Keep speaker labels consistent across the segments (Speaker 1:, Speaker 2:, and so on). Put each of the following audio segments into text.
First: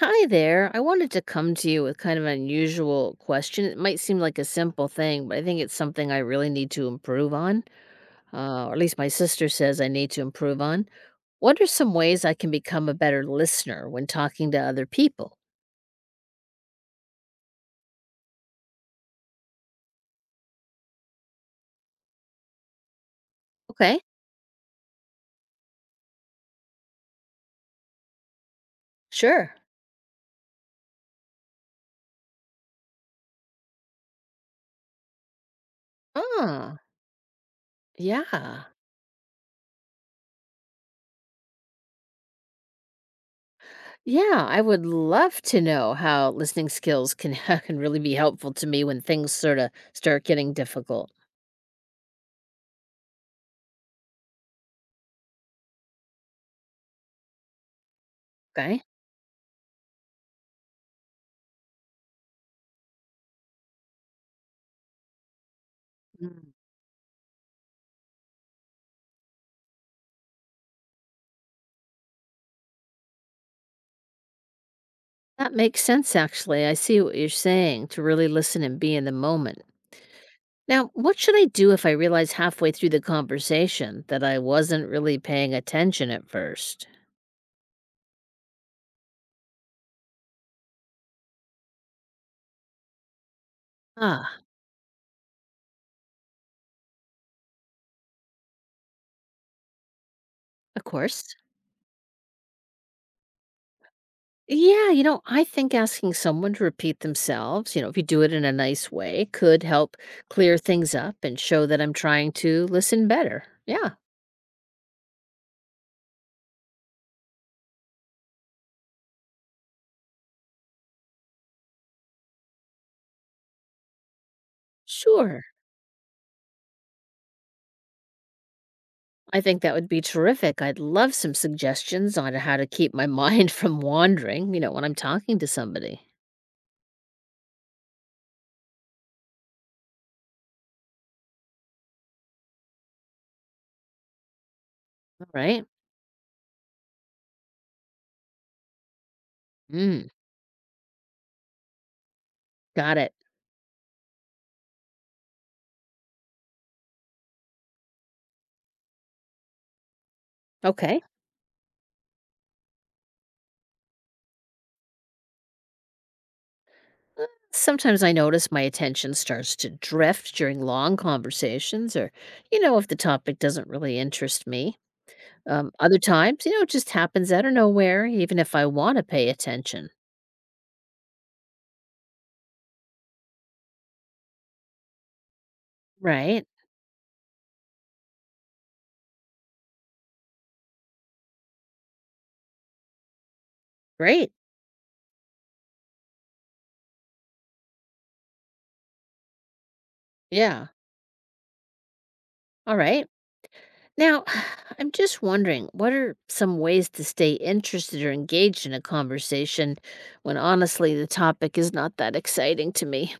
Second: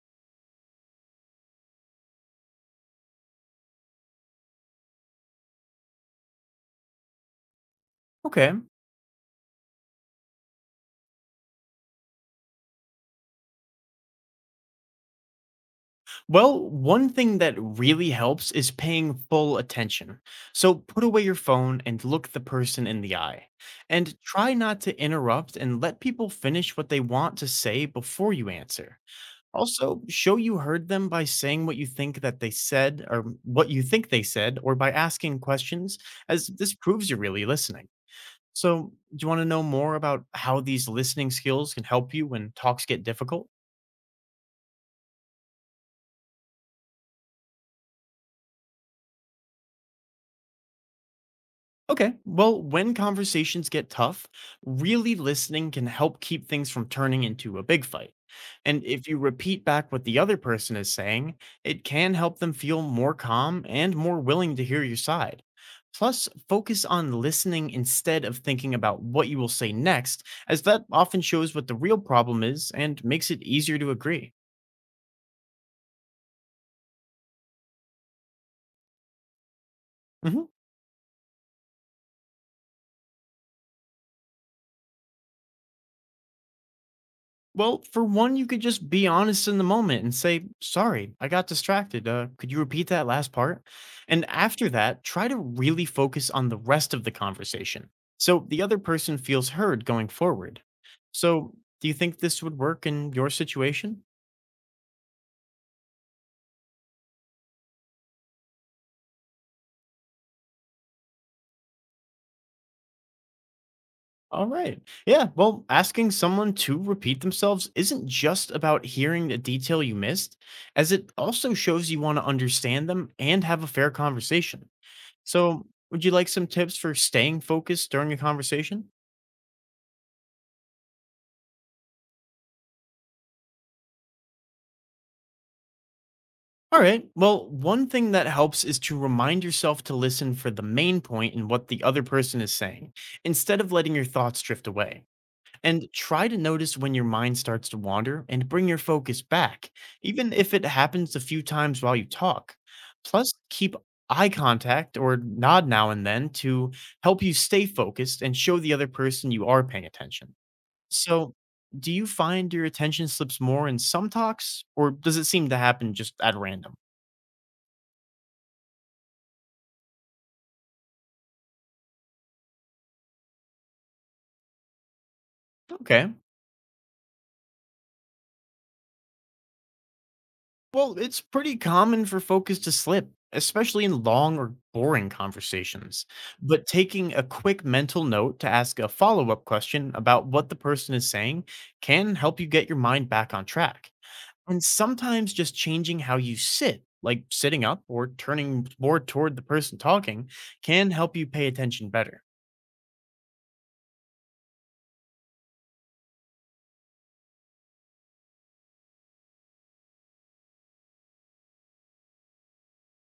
Speaker 1: Hi there. I wanted to come to you with kind of an unusual question. It might seem like a simple thing, but I think it's something I really need to improve on,
Speaker 2: Okay.
Speaker 1: or at least my sister says I need to improve on. What are some ways I can become a better listener when talking to other people?
Speaker 2: Well, one thing that really helps is paying full attention. So put away your phone and look the person in the eye.
Speaker 1: Okay,
Speaker 2: And try not to interrupt and let people finish what they want to say before you answer.
Speaker 1: sure.
Speaker 2: Also, show you heard them by saying what you think that they said or what you think they said or by asking questions as this
Speaker 1: Ah,
Speaker 2: proves you're really listening.
Speaker 1: yeah.
Speaker 2: So, do you want to know more about how these listening skills can help you when talks get difficult?
Speaker 1: Yeah, I would love to know how listening skills can, can really be helpful to me when things sort of start getting difficult.
Speaker 2: Okay. Well, when conversations get tough, really listening can help keep things from turning into a big fight.
Speaker 1: Okay.
Speaker 2: And if you repeat back what the other person is saying, it can help them feel more calm and more willing to hear your side. Plus, focus on listening instead of thinking about what you will say next, as that often shows what the real problem is and makes it easier to agree.
Speaker 1: That makes sense, actually. I see what you're saying to really listen and be in the moment.
Speaker 2: Mhm.
Speaker 1: Now, what should I do if I realize halfway through the conversation that I wasn't really paying attention at first?
Speaker 2: Well, for one, you could just be honest in the moment and say, sorry, I got distracted. Could you repeat that last part? And
Speaker 1: Ah,
Speaker 2: after that, try to really focus on the rest of the conversation so the other person feels heard going forward.
Speaker 1: of course.
Speaker 2: So, do you think this would work in your situation?
Speaker 1: Yeah, I think asking someone to repeat themselves, you know, if you do it in a nice way, could help clear things up and show that I'm trying to listen better. Yeah,
Speaker 2: All right. Yeah. Well, asking someone to repeat themselves isn't just about hearing the detail you missed, as it also shows you want to understand them and have a fair conversation.
Speaker 1: sure.
Speaker 2: So, would you like some tips for staying focused during a conversation?
Speaker 1: I think that would be terrific. I'd love some suggestions on how to keep my mind from wandering, you know, when I'm talking to somebody.
Speaker 2: All right. Well, one thing that helps is to remind yourself to listen for the main point in what the other person is saying, instead of letting your thoughts drift away.
Speaker 1: Right?
Speaker 2: And try to notice when your mind starts to wander and bring your focus back,
Speaker 1: Mm,
Speaker 2: even if it happens a few times while you talk.
Speaker 1: got it.
Speaker 2: Plus, keep eye contact or nod now and then to help you stay focused and show the other person you are paying attention.
Speaker 1: Okay.
Speaker 2: So, do you find your attention slips more in some talks, or does it seem to happen just at random?
Speaker 1: Uh, Sometimes I notice my attention starts to drift during long conversations or, you know, if the topic doesn't really interest me. Other
Speaker 2: Okay.
Speaker 1: times, you know, it just happens out of nowhere, even if I want to pay attention.
Speaker 2: Well, it's pretty common for focus to slip, especially in long or boring conversations.
Speaker 1: Right?
Speaker 2: But taking a quick mental note to ask a follow up question about what the person is saying can help you get your mind back on track.
Speaker 1: Great.
Speaker 2: And sometimes just changing how you sit, like sitting up or turning more toward the person talking,
Speaker 1: Yeah.
Speaker 2: can help you pay attention better.
Speaker 1: All right. Now, I'm just wondering what are some ways to stay interested or engaged in a conversation when honestly the topic is not that exciting to me?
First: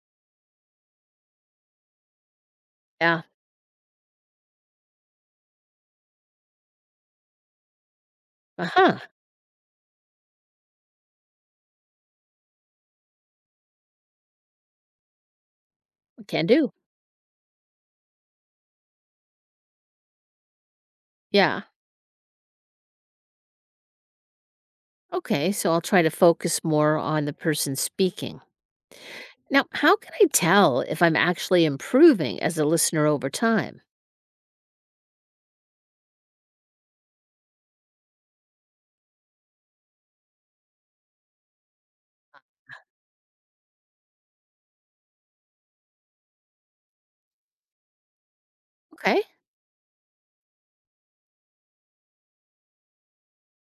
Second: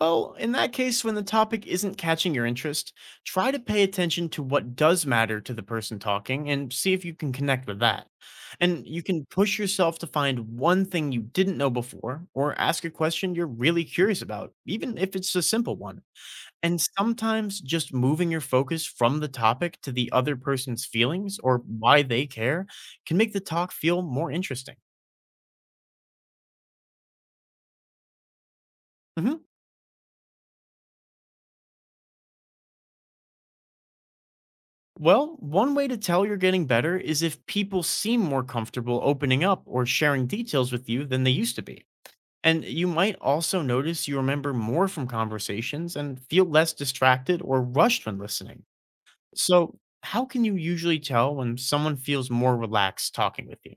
Speaker 2: Well, in that case, when the topic isn't catching your interest,
Speaker 1: Yeah.
Speaker 2: try to pay attention to what does matter to the person talking and see if you can connect with that.
Speaker 1: Uh
Speaker 2: And
Speaker 1: huh.
Speaker 2: you can push yourself to find one thing you didn't know before or ask a question you're really curious about, even if it's a simple one.
Speaker 1: Can do.
Speaker 2: And sometimes just moving your focus from the topic to the other person's feelings or
Speaker 1: Yeah.
Speaker 2: why they care can make the talk feel more interesting.
Speaker 1: Okay, so I'll try to focus more on the person speaking.
Speaker 2: Mhm.
Speaker 1: Now, how can I tell if I'm actually improving as a listener over time?
Speaker 2: Well, one way to tell you're getting better is if people seem more comfortable opening up or sharing details with you than they used to be. And you might also notice you remember more from conversations and feel less distracted or rushed when listening.
Speaker 1: Okay.
Speaker 2: So, how can you usually tell when someone feels more relaxed talking with you?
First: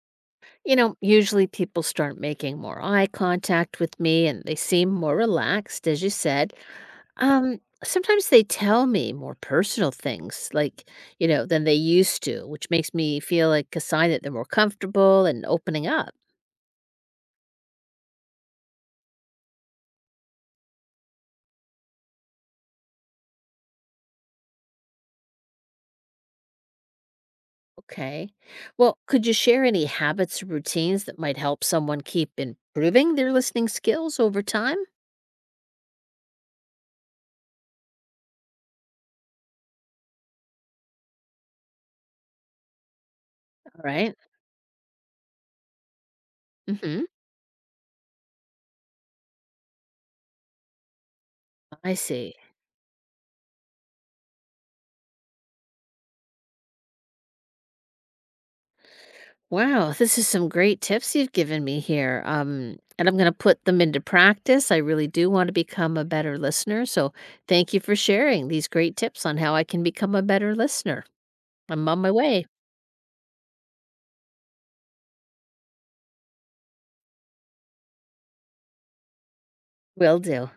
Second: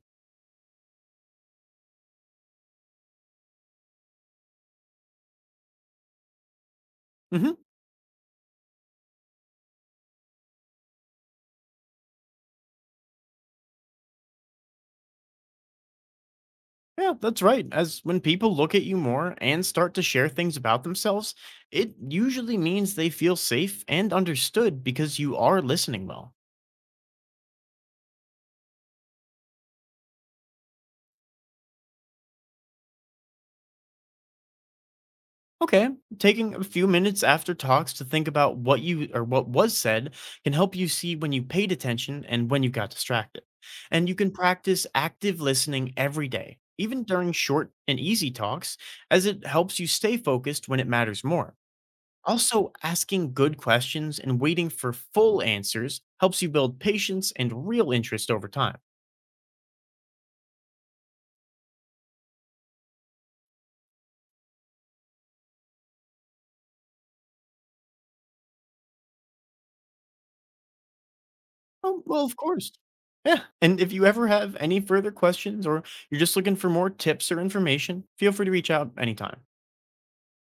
Speaker 1: You know, usually people start making more eye contact with me and they seem more relaxed, as you said.
Speaker 2: Hmm.
Speaker 1: Sometimes they tell me more personal things, like, you know, than they used to, which makes me feel like a sign that they're more comfortable and opening up.
Speaker 2: Yeah, that's right. As when people look at you more and start to share things about themselves, it usually means they feel safe and understood because you are listening well.
Speaker 1: Okay. Well, could you share any habits or routines that might help someone keep improving their listening skills over time?
Speaker 2: Okay, taking a few minutes after talks to think about what you or what was said can help you see when you paid attention and when you got distracted.
Speaker 1: All
Speaker 2: And you
Speaker 1: right.
Speaker 2: can practice active listening every day, even
Speaker 1: Mm-hmm.
Speaker 2: during short and easy talks, as it helps you stay focused when it matters more.
Speaker 1: I see.
Speaker 2: Also, asking good questions and waiting for full answers helps you build patience and real interest over time.
Speaker 1: Wow, this is some great tips you've given me here. And I'm going to put them into practice. I really do want to become a better listener. So thank you for sharing these great tips on how I can become a better listener. I'm on
Speaker 2: Oh,
Speaker 1: my
Speaker 2: well, of
Speaker 1: way.
Speaker 2: course. Yeah, and if you ever have any further questions or you're just looking for more tips or information, feel free to reach out anytime.
Speaker 1: Will do.